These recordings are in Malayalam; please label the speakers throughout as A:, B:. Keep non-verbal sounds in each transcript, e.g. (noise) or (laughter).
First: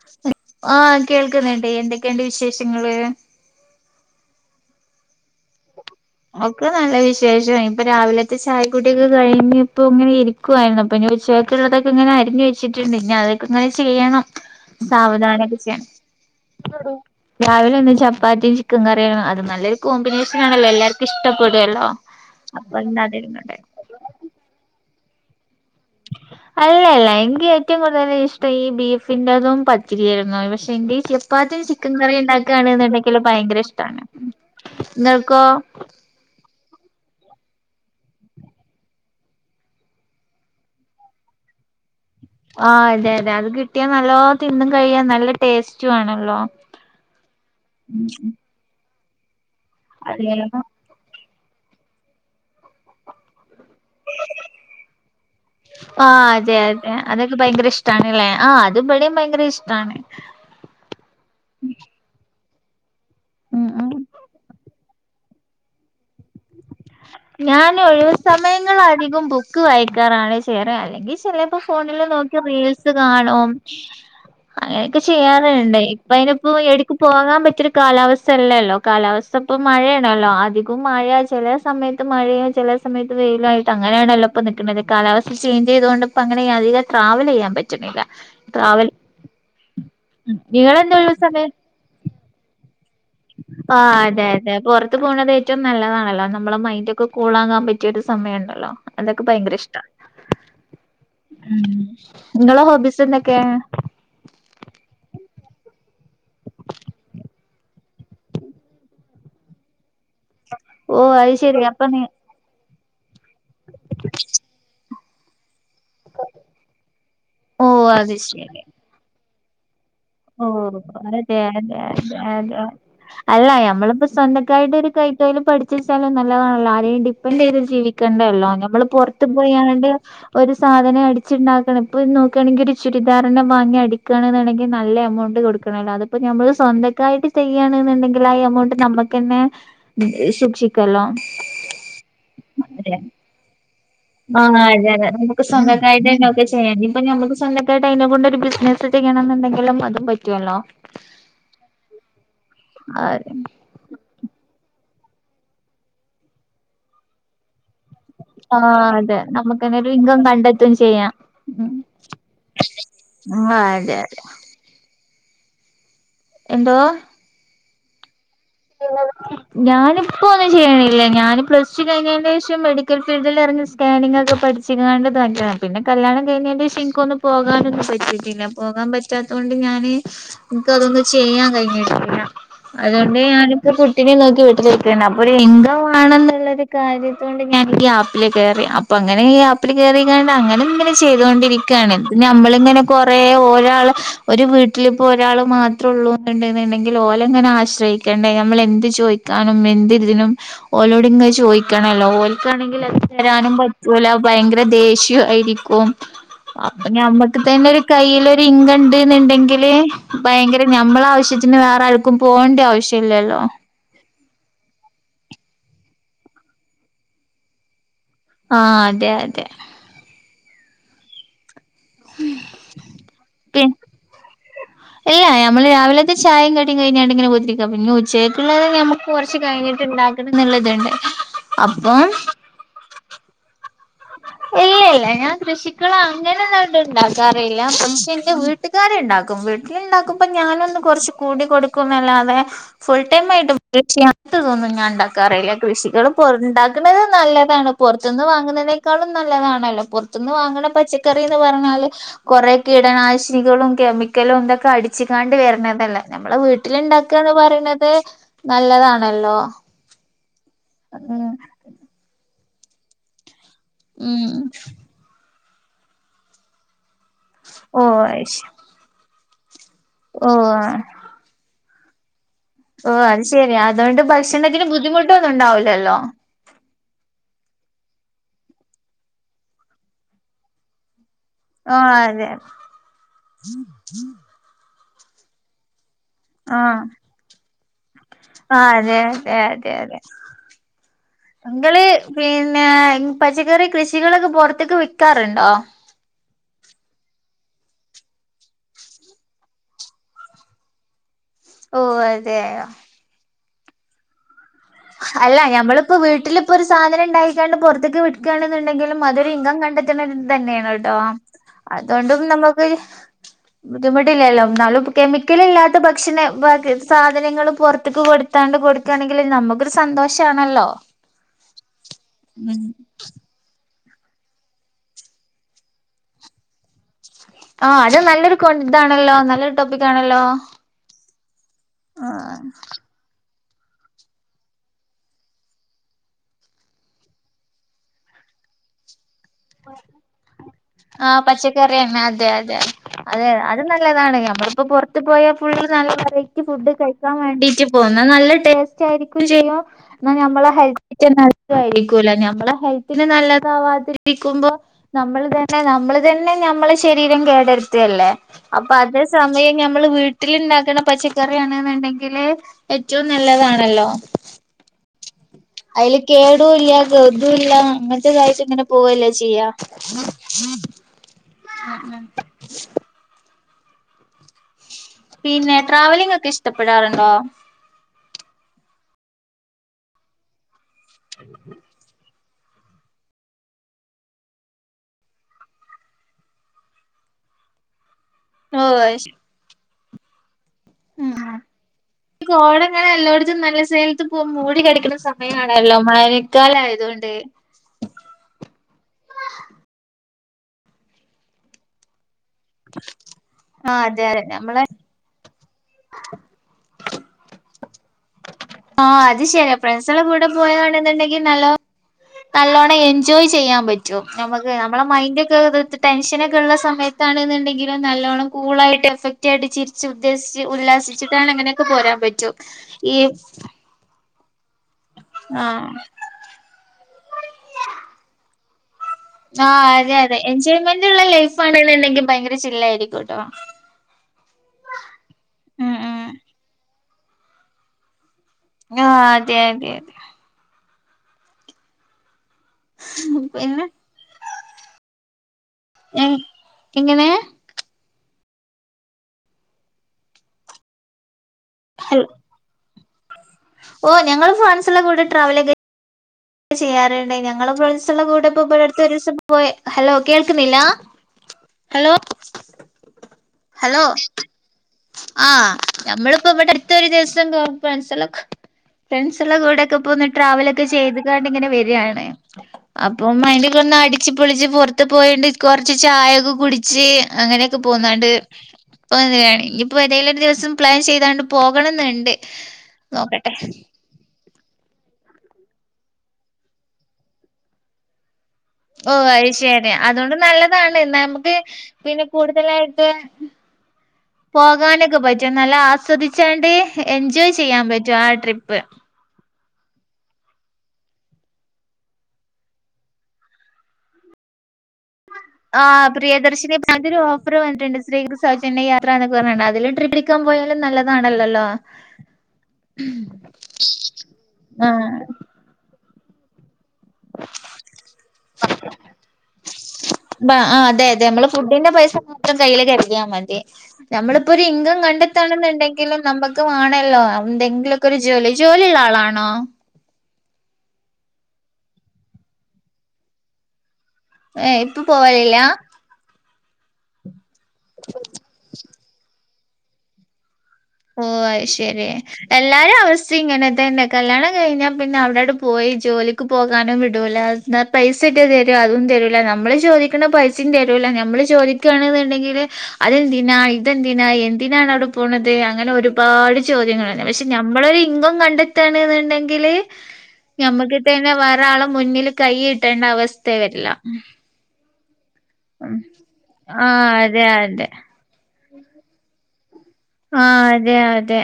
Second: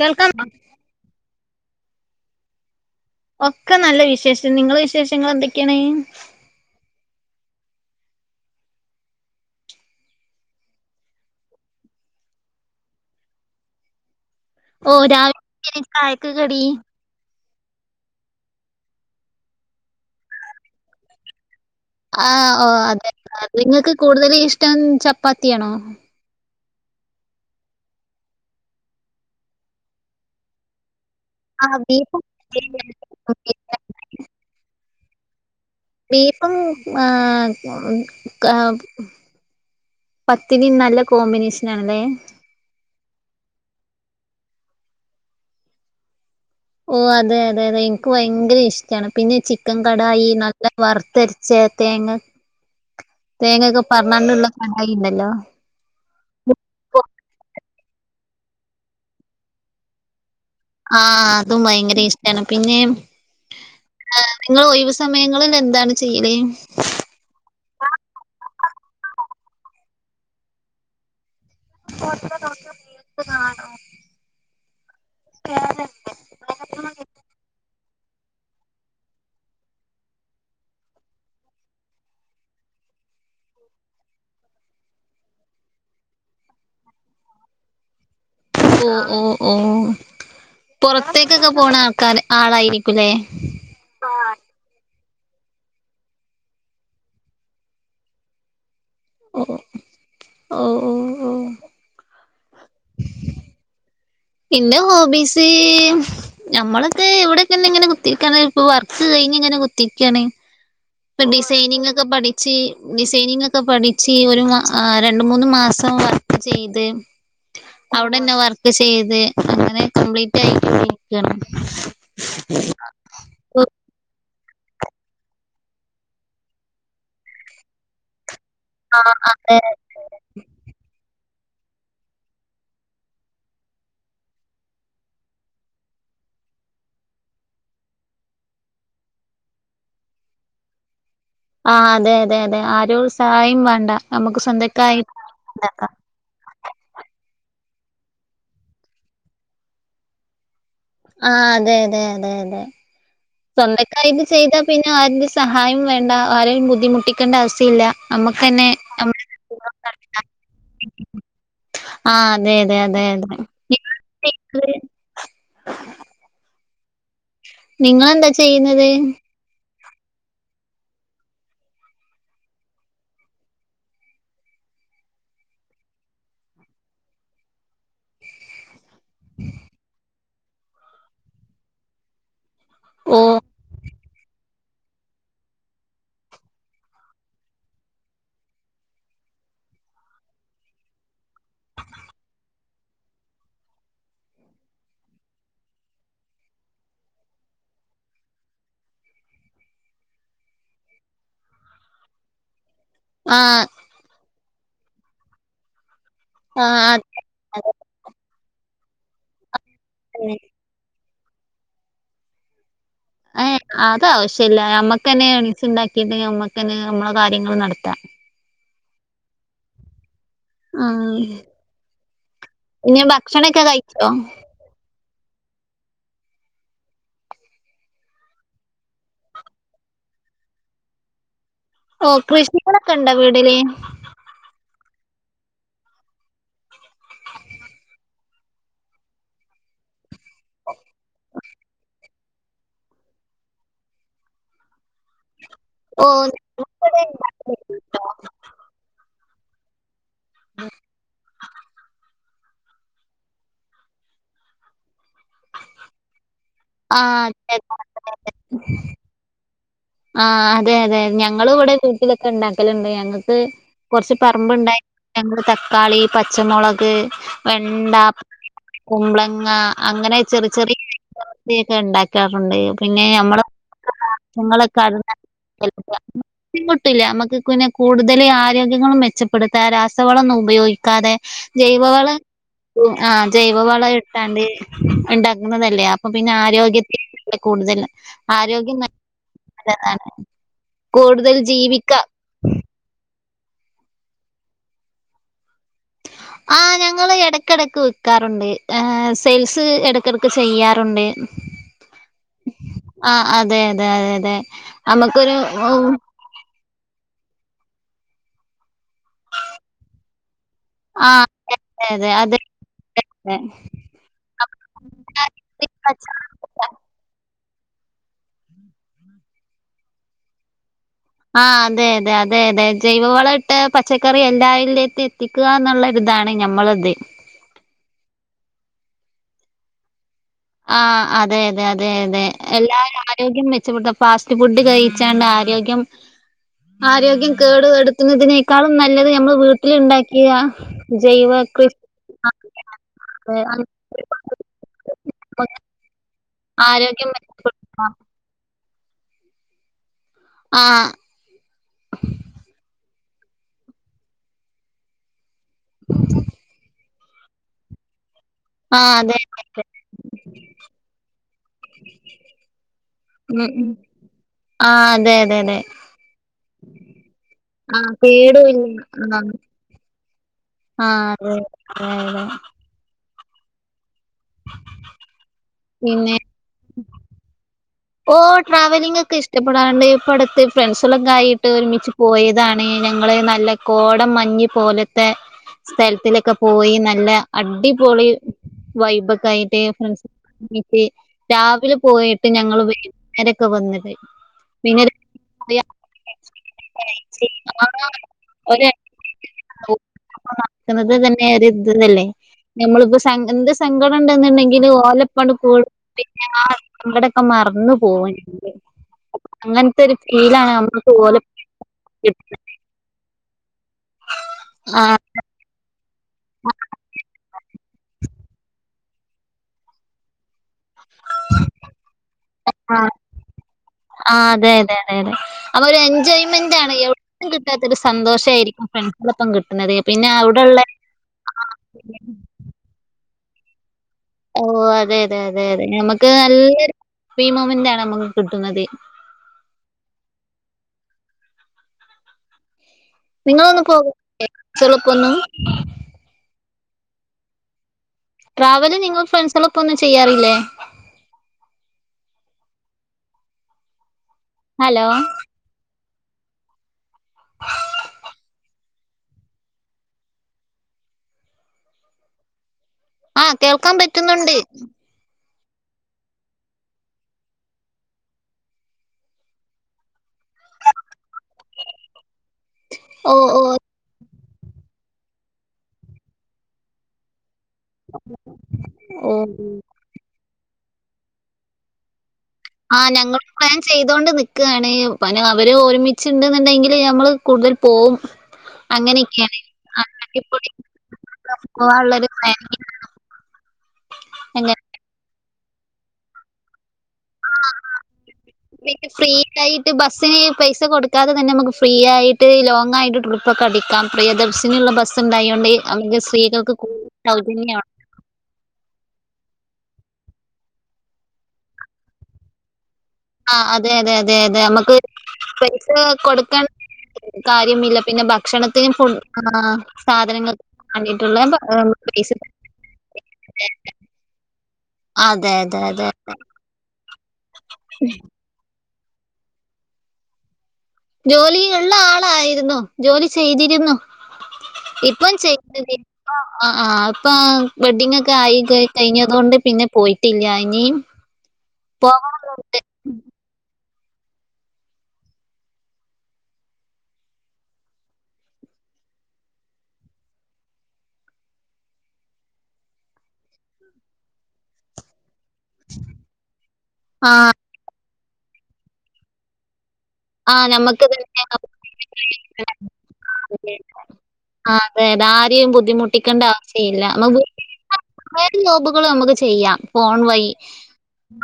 A: കേൾക്കാം
B: ആ കേൾക്കുന്നുണ്ട് എന്തൊക്കെയൊണ്ട് വിശേഷങ്ങൾ
A: ഒക്കെ നല്ല വിശേഷം നിങ്ങള വിശേഷങ്ങൾ എന്തൊക്കെയാണ്
B: ഒക്കെ നല്ല വിശേഷ ഇപ്പൊ രാവിലത്തെ ചായക്കുടിയൊക്കെ കഴിഞ്ഞ് ഇപ്പോ ഇങ്ങനെ ഇരിക്കുവായിരുന്നു അപ്പൊ ഞ ഉച്ചേക്കുള്ളതൊക്കെ ഇങ്ങനെ അരിഞ്ഞ് വച്ചിട്ടുണ്ട് ഇനി അതൊക്കെ ഒന്ന് ചെയ്യണം
A: ഓ
B: സാവധാനൊക്കെ
A: രാവിലെ
B: ചെയ്യാം
A: ചായക്ക് കടി
B: രാവിലെ ഇന്ന് ചപ്പാത്തിയും ചിക്കൻ കറിയും അത് നല്ലൊരു കോമ്പിനേഷൻ ആണല്ലോ എല്ലാർക്കും ഇഷ്ടപ്പെട്ടും
A: ആ ഓ അതെ നിങ്ങൾക്ക് കൂടുതൽ ഇഷ്ടം ചപ്പാത്തിയാണോ
B: അല്ലല്ല എനിക്ക് ഏറ്റവും കൂടുതൽ ഇഷ്ടം ഈ ബീഫിന്റതും പത്തിരിയായിരുന്നു പക്ഷെ എന്റെ പ്പാത്തിയും
A: ആ
B: ചിക്കൻ
A: ബീഫും
B: കറിയും ഉണ്ടാക്കുകയാണെന്നുണ്ടെങ്കില് ഭയങ്കര ഇഷ്ടാണ് ഇങ്ങൾക്കോ
A: ബീഫും ആ ക പത്തിരി നല്ല കോമ്പിനേഷനണല്ലേ
B: ആ അതെ അതെ അത് കിട്ടിയാ നല്ലോ തിന്നും കഴിയാ നല്ല ടേസ്റ്റു ആണല്ലോ
A: ഓ അതെ അതെ അതെ എനിക്ക് ഭയങ്കര ഇഷ്ടാണ് പിന്നെ ചിക്കൻ
B: ആഹ് അതെ
A: കടായി നല്ല വറുത്തര ച്ചെ തേങ്ങ തേങ്ങൊക്കെ പറഞ്ഞാണ്ടൊള്ള കടായി ഇണ്ടല്ലോ
B: ആ അതെ അതെ അതൊക്കെ ഭയങ്കര ഇഷ്ടണ് അല്ലേ ആ അത് ഇവിടെയും ഭയങ്കര ഇഷ്ടാണ്
A: ആ അതും ഭയങ്കര ഇഷ്ടമാണ് പിന്നെ
B: ഉം ഉം
A: നിങ്ങളൊഴിവ് സമയങ്ങളിലെന്താണ് ചെയ്യല്?
B: ഞാന് ഒഴിവു സമയങ്ങളധികം ബുക്ക് വായിക്കാറാണ് ചേയ്യാറ് അല്ലെങ്കീ ചിലേപ്പോ ഫോണിൽ നോക്കി റീൽസ് കാണും അങ്ങനെ ക്കെ ചെയ്യാറുണ്ട് ഇപ്പയ്നിപ്പോ എടേക്കും പോകാൻ പറ്റി കാലാവസ്ഥെല്ലല്ലോ കാലാവസ്ഥപ്പൊ മഴേണല്ലോ അധികും മഴ ചെലേ സമയത്ത് മഴയോ ചെലേ സമയത്ത് വെയിലോയിട്ടങ്ങനെയാണല്ലൊപ്പോം നിക്ക്ന്നത് കാലാവസ്ഥ ചേഞ്ച് ചെയ്തോണ്ട് ഇപ്പങ്ങനെ അധികംട്രാവലെയ്യാൻ പറ്റ്ണില്ല.
A: ഓ ഓ ഓ
B: നിങ്ങളെന്താ ഒഴിവ്
A: പൊറത്തേക്കൊക്കെ
B: സമയം
A: പോണ ആൾക്കാര് ആളായിരി
B: ആ അതെ അതെ പൊറ ത്ത് പോണത് ഏറ്റവും നല്ലതാണല്ലോ നമ്മള്ളെ മൈൻഡൊക്കെ കൂളാകാൻ പറ്റിയ ഒരു സമയണ്ടല്ലോ. അതൊക്കെ
A: ഓ
B: ഭയങ്കര ഇഷ്ടാ
A: ഓ ഓ ഓ
B: ഉം. ങ്ങളെ ഹോബീസ് എന്തെക്കെ
A: ന്റെ ഹോബീസ്... ഞമ്മളൊക്കെ ഇവ്ടെ തന്നെ കുത്തിരിക്കാന് ചെലപ്പോ വർക്ക് ങ്ങനെ കുത്തിര്ക്കാണ്
B: ഓ
A: ഇപ്പ
B: അത് ശെരി അപ്പൊ
A: ഡിസൈനിഗ്
B: നീ
A: ഒക്കെ പഠിച്ച് ഡിസൈനിങ്ങൊക്കെ പഠിച്ച് ഒരു മ'അ' രണ്ട് മൂന്ന് മാസ വർക്ക് ചെയ്ത്,
B: ഓ അത്
A: അവിടെന്നെ
B: ശരി
A: വർക്ക് ചെയ്ത് അങ്ങനെ കംപ്ലീറ്റ്
B: ഓ അതെ
A: ആയിട്ടിരിക്കാണ്
B: അതെ അതെ അതെ, അല്ല ഞമ്മളിപ്പോ സ്വന്ത ക്കായിട്ട് ഒരു കൈത്തൊയില് പഠിച്ചെച്ചാലും നല്ലതാണല്ലോ ആരേം ഡിപ്പെൻ്റെയ് ത്ജീവിക്കേണ്ടല്ലോ. ഞമ്മള് പൊറത്ത് പോയാണ്ട് ഒര് സാധനം അടി ണ്ടാക്കണം ഇപ്പ ഇ നോക്കയാണെങ്കിൽ ഒരു ചുരിധാറെന്നെ വാങ്ങി അടിക്കാണെന്ന്ണ്ടെങ്കീ നല്ല എമൗണ്ട് കൊടുക്കണല്ലോ അതിപ്പോ ഞമ്മള് സ്വന്തക്കായിട്ട് ചെയ്യണ്ന്ന്ണ്ടെങ്കിൽ ആ എമൗണ്ട് നമ്മക്കന്നെ സൂക്ഷിക്കലോ.
A: ആ അതെ അതെ അതെ ആരോ സഹായും വാണ്ട.
B: ആ അതെ അതെ നമ്മക്ക് സ്വന്തക്കായിട്ടെന്നെ ഒക്കെ ചെയ്യാ ഇനിപ്പൊ നമ്മക്ക് സ്വ എന്തൊക്കായിട്ട് അയിനെക്കൊണ്ടൊരു ബിസ്നസ്സ് ചെയ്യണന്നിണ്ടെങ്കിലും അതും പറ്റുല്ലോ
A: ആ അതെ അതെ അതെ അതെ.
B: ആഹ്
A: സ്വന്തക്കായിട്ട് ചെയ്താ പിന്നെ ആരുടേം സഹായം വേണ്ട ആരേം ബുദ്ധിമുട്ടിക്കണ്ട അവസ്ഥ ല്ല നമ്മുക്കെന്നെ (inaudible)
B: ആഹ് അതെ നമുക്കങ്ങനെ ഒരു ഇൻകം കണ്ടെത്തും ചെയ്യാം ഉം
A: ആ അതെ അതെ അതെ അതെ.
B: ആഹ് അതെ അതെ എന്തോ?
A: നിങ്ങളെന്താ ചെയ്യുന്നത്?
B: ഇപ്പൊന്നും ചെയ്യണില്ല ഞാന് പ്ലസ് ടു കഴിഞ്ഞേൻ്റേഷം മെഡിക്കൽ ഫീൽഡിലെറങ്ങി സ്കാനിംഗൊക്കെ പഠിച്ച്ങ്ങാ എനക്ക് ഇത് തന്ന പിന്നെ കല്യാണം കഴിഞ്ഞേൻ്റേഷം ഇൻക്കൊന്നും പോകാനൊന്നും പറ്റീട്ടില്ല പോകാൻ പറ്റ റ്റാത്ത കൊണ്ട് ഞാന് ഇൻക്കതൊന്നും ചെയ്യാൻ കഴിഞ്ഞ്ട്ട്ല്ല അതോ
A: ഓ
B: ഞാനൊക്ക കുട്ടിനേം നോക്കി വീട്ടിലിരിക്കന്നെ അപ്പൊരു ഇൻകം വാണെന്നുള്ളൊരു കാര്യത്തോണ്ട് ഞാന് ഈ ആ പ്പില് കേറി അപ്പൊങ്ങനെ ഈ ആപ്പിൽ കേറിങ്ങാണ്ട് അങ്ങനെങ്ങനെ ചെയ്തോണ്ടിരിക്കാണ് ഇത് ഞമ്മളിങ്ങനെ കൊറേ ഒരാള് ഒരു വീട്ടിലിപ്പോ ഒരാള് മാത്രോള്ളൂന്ന്ണ്ട്ന്ന്ണ്ടെങ്കീ ഓലെങ്ങനെ ആശ്രയിക്ക ണ്ട ഞമ്മളെന്ത് ചോയിക്കാനും എത്നെരിതിനും ഓലോട് ഇങ്ങനെ ചോയിക്കണല്ലോ ഓലക്കാണെങ്കീ തെരാനും
A: ആഹ്
B: പറ്റൂല ഭയങ്കര ദേഷ്യൂ ആയിരിക്കൂം. അപ്പ
A: ആഹ്
B: ഞമ്മക്ക് തന്നെ
A: അതെ
B: ഒരു കയ്യിലൊരിങ്കണ്ട്ന്ന്ണ്ടെങ്കി (unintelligible) ഭയങ്കര ഞമ്മളാവശ്യത്തിന് വേറാർക്കും പോവണ്ട്യാവശ്യല്ലല്ലോ.
A: ചെല്ല അമ്മക്കെന്നെ ഏണിങ്ങ്സിണ്ടാക്കിട്ട് ഞമ്മക്കെന്നെ ഞമ്മളെ കാര്യങ്ങള് നടത്താ
B: ആ അതെ അതെ.
A: ആ ഇനി ഭക്ഷണെക്കെ കഴിച്ചോ?
B: അല്ല ഞമ്മള് രാവിലെത്തെ ചായേം കടിയും കെഴിഞ്ഞട്ട്ങ്ങനെ കുത്തിരിക്ക പിന്നെ ഉച്ചേക്കള്ളത് ഞമ്മക്ക് കൊറച്ച് കയ് ണ്ടാക്കണംന്ന്ള്ളത്ണ്ട്.
A: ഓ കൃഷികളൊക്കെണ്ടോ വീടില്?
B: ഇല്ല ഇല്ല ഞാൻ കൃഷിക്കള് അങ്ങനെ ഒന്നും ഉണ്ടാക്കാറില്ല പക്ഷെൻ്റെ വീട്ടുകാർ ഉണ്ടാക്കും വീ വീട്ടില്ണ്ടാക്കുമ്പ ഞാനൊ കൊറച്ച് കൂടി കൊടുക്കുന്നല്ലാതെ ഫുൾ ടൈം ആയിട്ട് (unintelligible) ഞാൻ ഉണ്ടാക്കാറില്ല.
A: ഓ
B: കൃഷികള് പുറ ഇണ്ടാക്കുന്നത് നല്ലതാണ് പുറത്തൂന്ന് വാങ്ങുന്നതിനേക്കാളും നല്ലതാണല്ലോ പുറ പുറത്തൂന്ന് വാങ്ങണ പച്ചക്കറീന്ന് പറഞ്ഞാല് കൊറേ കീടനാശിനികളും കെമിക്കലും ഇതൊക്കെ അടിച്ചിക്കാണ്ട് വരുന്നതല്ലേ നമ്മട വീട്ട വീട്ടിലുണ്ടാക്കുകാന്ന്
A: ആഹ്
B: പറയണത് നല്ലതാണല്ലോ.
A: ആ അതെ അതെ
B: ഉം
A: ഞങ്ങളും ഇവിടെ വീട്ടിലൊക്കെ ഇണ്ടാക്കലുണ്ട് ഞങ്ങൾക്ക് കൊറച്ച്
B: ഉം
A: പറമ്പിണ്ടായി ഞങ്ങള് തക്കാളി പച്ചമൊളക്
B: ഓ
A: വെണ്ട കുമ്പ്ലങ്ങ അങ്ങനെ ചെറി
B: ഓ
A: ചെറിയ (unintelligible) ഇണ്ടാക്കി ക്കാറുണ്ട്
B: ഓ
A: പിന്നെ
B: അത്
A: നമ്മകളെ
B: ശെരി അതുകൊണ്ട്
A: (unintelligible)
B: ഭക്ഷണത്തിന്
A: നിങ്ങള് ഉണ്ടാകുന്ന
B: ബുദ്ധിമുട്ടൊന്നും ഉണ്ടാവൂലല്ലോ
A: (unintelligible) ബുദ്ധിമുട്ടില്ലാ നമ്മക്ക് പിന്നെ കൂടുതല് ആരോഗ്യങ്ങളും മെച്ചപ്പെടുത്താ രാസവളോന്നും ഉപയോഗിക്കാതെ
B: ആ
A: ജൈവവള
B: അതെ
A: ആ ജൈവവളം ഇട്ടാണ്ട് ഇണ്ടാക്കുന്നതല്ലേ അപ്പൊ പിന്നെ
B: ആ
A: ആരോഗ്യത്തെ കൂടുതലും
B: ആ അതെ അതെ അതെ അതെ
A: കൂടുതൽ
B: നിങ്ങള്
A: ജീവിക്ക
B: പിന്നെ പച്ചക്കറി കൃഷികളൊക്കെ പുറത്തേക്ക് വിക്കാറുണ്ടോ?
A: (inaudible) ആ ഞങ്ങള് ഇടക്കിടക്ക് വിൽക്കാറുണ്ട്. സെയിൽസ് ഇടക്കിടക്ക് ചെയ്യാറുണ്ട്.
B: ഓ അതെയോ.
A: ആ അതെ അതെ അതെ അതെ നമുക്കൊരു
B: അല്ല
A: ഉം,
B: ഞമ്മളിപ്പോ വീട്ടിലിപ്പൊ ഒരു സാധന ഇണ്ടായിണ്ട് പുറത്തേക്ക് വിൽക്കാന്നുണ്ടെങ്കിലും അതൊരു ഇൻകം കണ്ടെത്തണണ്ട്. തന്നെയാണ് ട്ടോ
A: ആ അതെ അതെ
B: അതുകൊണ്ടും
A: അതെ
B: നമ്മുക്ക്
A: അതെ
B: ബുദ്ധിമുട്ടില്ലല്ലോ എന്നാലും കെമിക്കലില്ലാത്ത ഭക്ഷണ സാധനങ്ങളും പൊറത്തേക്ക് കൊടുത്താണ്ട് കൊടുക്കുയാണെങ്കി നമുക്കൊരു സന്തോഷാണല്ലോ.
A: ആ അതെ അതെ അതെ
B: ഉം
A: അതെ ജൈവ വളം ഇട്ട്. പച്ചക്കറി എല്ലാവരിലേക്കും എത്തിക്കുക എന്നുള്ളരിതാണ് ഞമ്മളത്.
B: ആ അത് നല്ലൊരു കോ ഇതാണല്ലോ നല്ലൊരു ടോപ്പിക്കണല്ലോ.
A: ആ അതെ അതെ അതെ അതെ എല്ലാരും ആരോഗ്യം മെച്ചപ്പെടുത്ത ഫാസ്റ്റ് ഫുഡ് കഴിച്ചാണ്ട് ആരോഗ്യം ആരോഗ്യം കേടു എടുത്തുന്നതിനേക്കാളും നല്ലത് നമ്മള് വീട്ടിലുണ്ടാക്കിയ
B: ആഹ്
A: ജൈവ കൃ
B: പച്ചക്കറിയന്നെ അതെ അതെ
A: (unintelligible)
B: അതെ അത് നല്ലതാണ് നമ്മളിപ്പോ പൊറത്ത് പോയാ ഫുളള് നല്ല വെറൈറ്റി ഫുഡ്
A: ആരോഗ്യം
B: കഴിക്കാൻ വേണ്ടീട്ട്
A: മെച്ചപ്പെടുത്താം
B: പോകുന്നു നല്ല ടേസ്റ്റ് ആയിരിക്കും ചെയ്യും എന്നാ നമ്മളെ
A: ആഹ്
B: ഹെൽത്തിക്ക് നല്ലതായിരിക്കൂല്ലാ നമ്മളെ ഹെൽത്തിന് നല്ലതാവാതിരി ക്കുമ്പോ നമ്മള് തന്നെ നമ്മള് തന്നെ നമ്മളെ ശരീരം കേടരുത്തല്ലേ അപ്പൊ
A: ആഹ്
B: അതേ
A: അതെ
B: സമയം
A: അതെ
B: ഞമ്മള് വീട്ടിലിണ്ടാക്കണ പച്ചക്കറിയണെന്നുണ്ടെങ്കില് ഏറ്റവും നല്ല നല്ലതാണല്ലോ.
A: ആ
B: അയില് കേടുമില്ലാ ഗതൂല്ലാ
A: ആഹ്
B: അങ്ങനത്തെതായിട്ട് ഇങ്ങനെ
A: കേടുല്ല
B: പോവല്ലേ ചെയ്യാ
A: ആ അതെ അത അതെ
B: പിന്നെ
A: പിന്നെ
B: ട്രാവലിങ്ങ് ഒക്കെ ഇഷ്ടപ്പെടാറുണ്ടോ?
A: ഓ ട്രാവലിങ്ങ് ഒക്കെ ഇഷ്ടപ്പെടാറിണ്ട്. ഇപ്പൊ അടുത്ത് ഫ്രണ്ട്സൊക്കെ ആയിട്ട് ഒരുമിച്ച്. പോയതാണ് ഞങ്ങള് നല്ല കോടം മഞ്ഞ് പോലത്തെ സ്ഥലത്തിലൊക്കെ പോയി. നല്ല അടിപൊളി
B: ഓഹ് ഇഷ്
A: വൈബൊക്കെ ആയിട്ട് ഫ്രണ്ട്സ്
B: ഉം
A: രാവിലെ പോയിട്ട് ഞങ്ങള് ങ്ങരൊക്കെ
B: കോടങ്ങനെ എല്ലോടത്തും നല്ല സേലത്ത് പോ മൂടി കെടക്കുന്ന സമയാണല്ലോ മഴക്കാലായതുകൊണ്ട്
A: (unintelligible) (inaudible) ഒരു (unintelligible) ഒക്കുന്നത് തന്നെ ഇതല്ലേ നമ്മളിപ്പോ എന്ത്
B: ആഹ് അതെ അതെ നമ്മളെ
A: സങ്കടിണ്ടെന്നുണ്ടെങ്കില് ഓലിപ്പണ സ് പിന്നെ ആ സങ്കടൊക്കെ മറന്നു പോക
B: ആ അത് ശെരി അ ഫ്രണ്ട്സിൻ്റെ കൂടെ
A: നമ്മക്ക്
B: പോകാണ്ടെന്നുണ്ടെങ്കി
A: ഓലെ
B: നല്ലോ നല്ലോണ്ണം എൻജോയ് ചെയ്യാൻ പറ്റും. നമുക്ക് നമ്മളെ
A: ആഹ്
B: മൈൻഡൊക്കെ ടെൻഷനൊക്കെ ഉള്ള സമയത്താണ്ണെന്നുണ്ടെങ്കിലും. നല്ലോണ്ണം കൂളായിട്ട് എഫക്റ്റ് ആയിട്ട് ചിരിച്ച്ട്ട് (unintelligible) ഉല്ലാസിച്ചിട്ടാണ് അങ്ങനെയൊക്കെ പോരാൻ പറ്റും. ഏ
A: ആ അതെ അതെ അതെ അതെ അപ്പ ഒരു എൻജോയ്മെന്റ് ആണ് എവിടേം കിട്ടാത്ത ഒരു സന്തോഷ ആയിരിക്കും. ഫ്രണ്ട്
B: ആ അതെ അതെ എൻജോയ്മെന്റ് ള്ള ലൈഫ് ആണുനുണ്ടങ്കിൽ ഭയങ്കര ചില്ലായിയിരിക്കും. ട്ടോ
A: ഓ അതെ അതെ അതെ അതെ
B: ഉം ഉം
A: നമക്ക് നല്ലരു ഭീമോമൻറ്റാണ്. നമ്മക്ക്
B: ആ അതെ അതെ അതെ
A: നിങ്ങളൊന്നു
B: പിന്നെ
A: പോകൂല്ലേ (unintelligible) ഒന്നും
B: എ എങ്ങനെ
A: ട്രാവല് നിങ്ങൾ ഫ്രണ്ട്സോളപ്പന്നും ചെയ്യാറില്ലേ.
B: ഹൽ ഓ ഞങ്ങള് ഫ്രൻസ്ല്ല
A: ഹലോ
B: കൂടെ ട്രാവൽക്കെ ചെയ്യാറുണ്ട്. ഞങ്ങള് ഫ്രസള്ളകൂടെ ബെടഡ്ത്ത്. ഒരൂസം പോയെ ഹലോ കേൾക്കുന്നില്ല. ഹലോ.
A: ആ കേൾക്കാൻ പറ്റുന്നുണ്ട്.
B: ആ നമ്മളിപ്പോ എവ്ടെ അടുത്തഒരു ദിവസം ഫ്രൻസ്ളോക്ക ഫ്രൻസ് ളെ കൂടെയൊക്കെ പോന്നിട്ട് ട്രാവലൊക്കെ ചെയ്ത്ക്കാണ്ട് ഇങ്ങനെ വരാണ്. അപ്പൊ
A: ഓ ഓ
B: മൈന്റ്റ് ഒന്ന് അടിച്ച് പൊളിച് പോർ അത്ത് പോയണ്ട് കുറച്ച് ചായയൊക്കെ കുടിച്ച് അങ്ങനെയൊക്കെ പോന്നാണ്ട്
A: ഓ
B: ഇയിപ്പോ ഏതെലിലും ഒരു ദിവസം പ്ലാൻ ചെയ്താണ്ട് പോകണംന്നുണ്ട്.
A: ആ ഞങ്ങളും
B: നോക്കട്ടെ
A: പ്ലാൻ ചെയ്തോണ്ട് നി നിക്കാണ് അവര് ഒരുമിച്ചുണ്ടെന്നുണ്ടെങ്കിൽ നമ്മള് കൂടുതൽ പോകും.
B: ഓ അത് ശരി അതുകൊണ്ട് നല്ലതാണ്. നമുക്ക് പിന്നെ
A: പോവാനുള്ളൊരു പ്ലാനിങ്
B: കൂടുതലായിട്ട്
A: അങ്ങനെ
B: പോകാനക്ക പറ്റും നല്ല ആസ്വദിച്ചാണ്ട്. എൻജോയ് ചെയ്യാൻ പറ്റോ. ആ ട്രിപ്പ്
A: പിന്നെ ഫ്രീ ആയിട്ട് ബസ്സിന് ഈ പൈസ കൊടുക്കാതെ തന്നെ നമുക്ക് ഫ്രീ ആയിട്ട് ലോങ് ആയിട്ട് ട്രിപ്പ്ക്കെടിക്കാം പ്രിയദർശിനി ഉള്ള ബസ്സ്‌ ബസ് ഉണ്ടായോണ്ട്
B: ആ
A: നമുക്ക് സ്ത്രീകൾക്ക്
B: പ്രിയദർശിനി
A: കൂടുതൽ
B: ആതിരു ഓഫർ
A: സൗജന്യമാണ്.
B: വന്നിട്ടുണ്ട് ശ്രീകൃ സൗജന്യ യാത്ര എന്നൊക്ക പറഞ്ഞണ്ട് അതിലും ട്രി ക്കാൻ പോയാലും നല്ലതാണല്ലല്ലോ.
A: ആ അതെ അതെ അതെ അതെ നമ്മുക്ക്
B: ആഹ്
A: പൈസ കൊടുക്ക കാര്യമില്ല പിന്നെ ഭക്ഷണത്തിന് ഫു സാധനങ്ങൾ വണ്ടിട്ടുള്ള (unintelligible)
B: കയ്ൽ കരുതിയാമതി. നമ്മൾ പ്പോ ഇങ്കം
A: അതെ അതെ അതെ
B: കണ്ടെത്തണെന്നുണ്ടെങ്കിലും നമക്ക് വേണല്ലോ എന്തെങ്കിലൊക്കെ ജോലി ജോലിയുള്ള ആളാണോ
A: ജോലിള്ള ആളായിരുന്നു ജോലി ചെയ്തിരുന്നു
B: ഏ ഇപ്പൊ
A: ഇപ്പം
B: പോവലില്ല
A: ചെയ്യുന്നതില്ല ആ ആ അപ്പ വെഡ്ഡിങ് ഒക്കെ ആയി കഴിഞ്ഞതൊണ്ട് പിന്നെ പോയിട്ടില്ല ഇനിയും
B: ഓ അ ശരി
A: പോകണമെന്നുണ്ട്
B: എല്ലാരും അവസ്ഥ ഇങ്ങനെ തന്നെ കല്യാണം കഴിഞ്ഞാൽ പിന്നെ അവിടെടെ പോയി ജോലിക്ക് പോകാനും വിടൂല എന്നാൽ പൈസട്ട് തരോ അതും തരൂല നമ്മള് ചോദിക്കണ പൈസേം തരൂല നമ്മൾ ചോദിക്കുകയാണെന്നുണ്ടെങ്കിൽ അതെന്തിന ഇത് എന്തിനാ നാ എന്തിനാണോട് പോണത് അത അങ്ങനെ ഒരുപാട് ചോദ്യങ്ങളണ്ട്
A: ആ
B: പക്ഷെ നമ്മളൊരു ഇകം കണ്ടെത്താണ് എന്നുണ്ടെങ്കിൽ
A: (unintelligible)
B: ഞമ്മക്ക്ട്ട ന്നെ
A: തന്നെ ആ
B: വേറെ ആള മുന്നില് കൈ ഇിട്ടേണ്ട അവസ്ഥ വരില്ല
A: അത താരെയും
B: ഉം
A: ബുദ്ധിമുട്ടിക്കേണ്ട അവസ്ഥയില്ല
B: ആഹ് അതെ അതെ.
A: നമ്മുക്ക്ജോബുകൾ നമുക്ക് ചെയ്യാം ഫോൺ
B: ആ
A: വഴി
B: അതെ അതെ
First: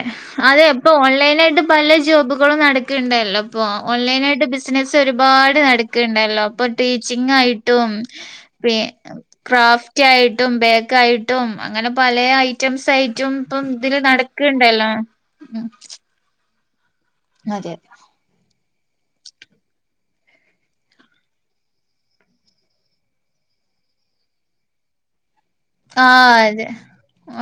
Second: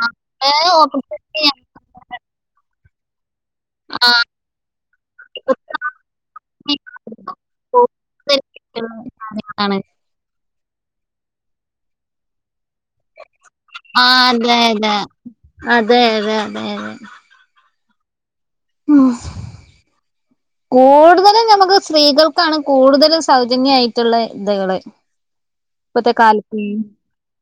B: അതെ
A: വേറെ
B: ഇപ്പൊ ഓൺലൈന ആയിട്ട്
A: ഞങ്ങൾക്ക്
B: പല ജോബുകളും നടക്കണ്ടല്ലോ ഇപ്പൊ ഓൺലൈന ആയിട്ട് ബിസിനസ്
A: ഇപ്പൊ
B: ഒരുപാട് നടക്കണ്ടല്ലോ അപ്പൊ
A: തന്നെ
B: ടീച്ചിങ്
A: ഉണ്ടല്ലോ.
B: ആയിട്ടും
A: കൂടുതൽ
B: പി
A: കിട്ടുന്ന കാര്യങ്ങളാണ്.
B: ക്രാഫ്റ്റ് ആയിട്ടും ബേക് ആയിട്ടും അങ്ങനെ പല ഐറ്റംസ് ആയിട്ടും ഇപ്പം ഇതില്
A: ആ അതെ
B: നടക്ക്ണ്ടല്ലോ
A: അതെ
B: ഉം
A: അതെ അതെ അതെ അതെ
B: അതെ
A: ആ കൂടുതലും നമുക്ക് സ്ത്രീകൾക്കാണ് കൂടുതലും സൗജന്യയിട്ടുള്ള ഇത്കള്
B: ആ അതെ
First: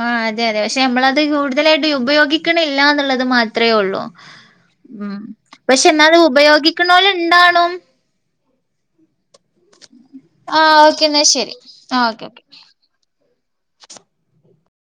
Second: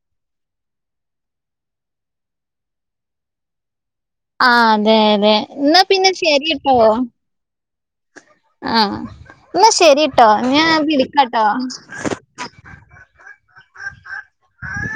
B: ആ അതെ അതെ പക്ഷെ നമ്മളത് കൂടുതലായിട്ട് ഉപയോഗിക്ക ക്കണില്ല എന്നുള്ളത് മാത്രമേ ഉള്ളൂ?
A: ആഹ് അതെ
B: ഉം
A: അതെ എന്നാ
B: പക്ഷെ
A: പിന്നെ
B: എന്നാലത്
A: ശരിട്ടോ
B: ഉപയോഗിക്കണോല് ഇണ്ടാണും,
A: ആഹ എന്നാ ശരിട്ടോ
B: ആഹ്
A: ഞാൻ
B: ഓക്കെ എന്നാ
A: വിളിക്കാട്ടോ.
B: ശരി ആഹ് ഓക്കെ ഓക്കെ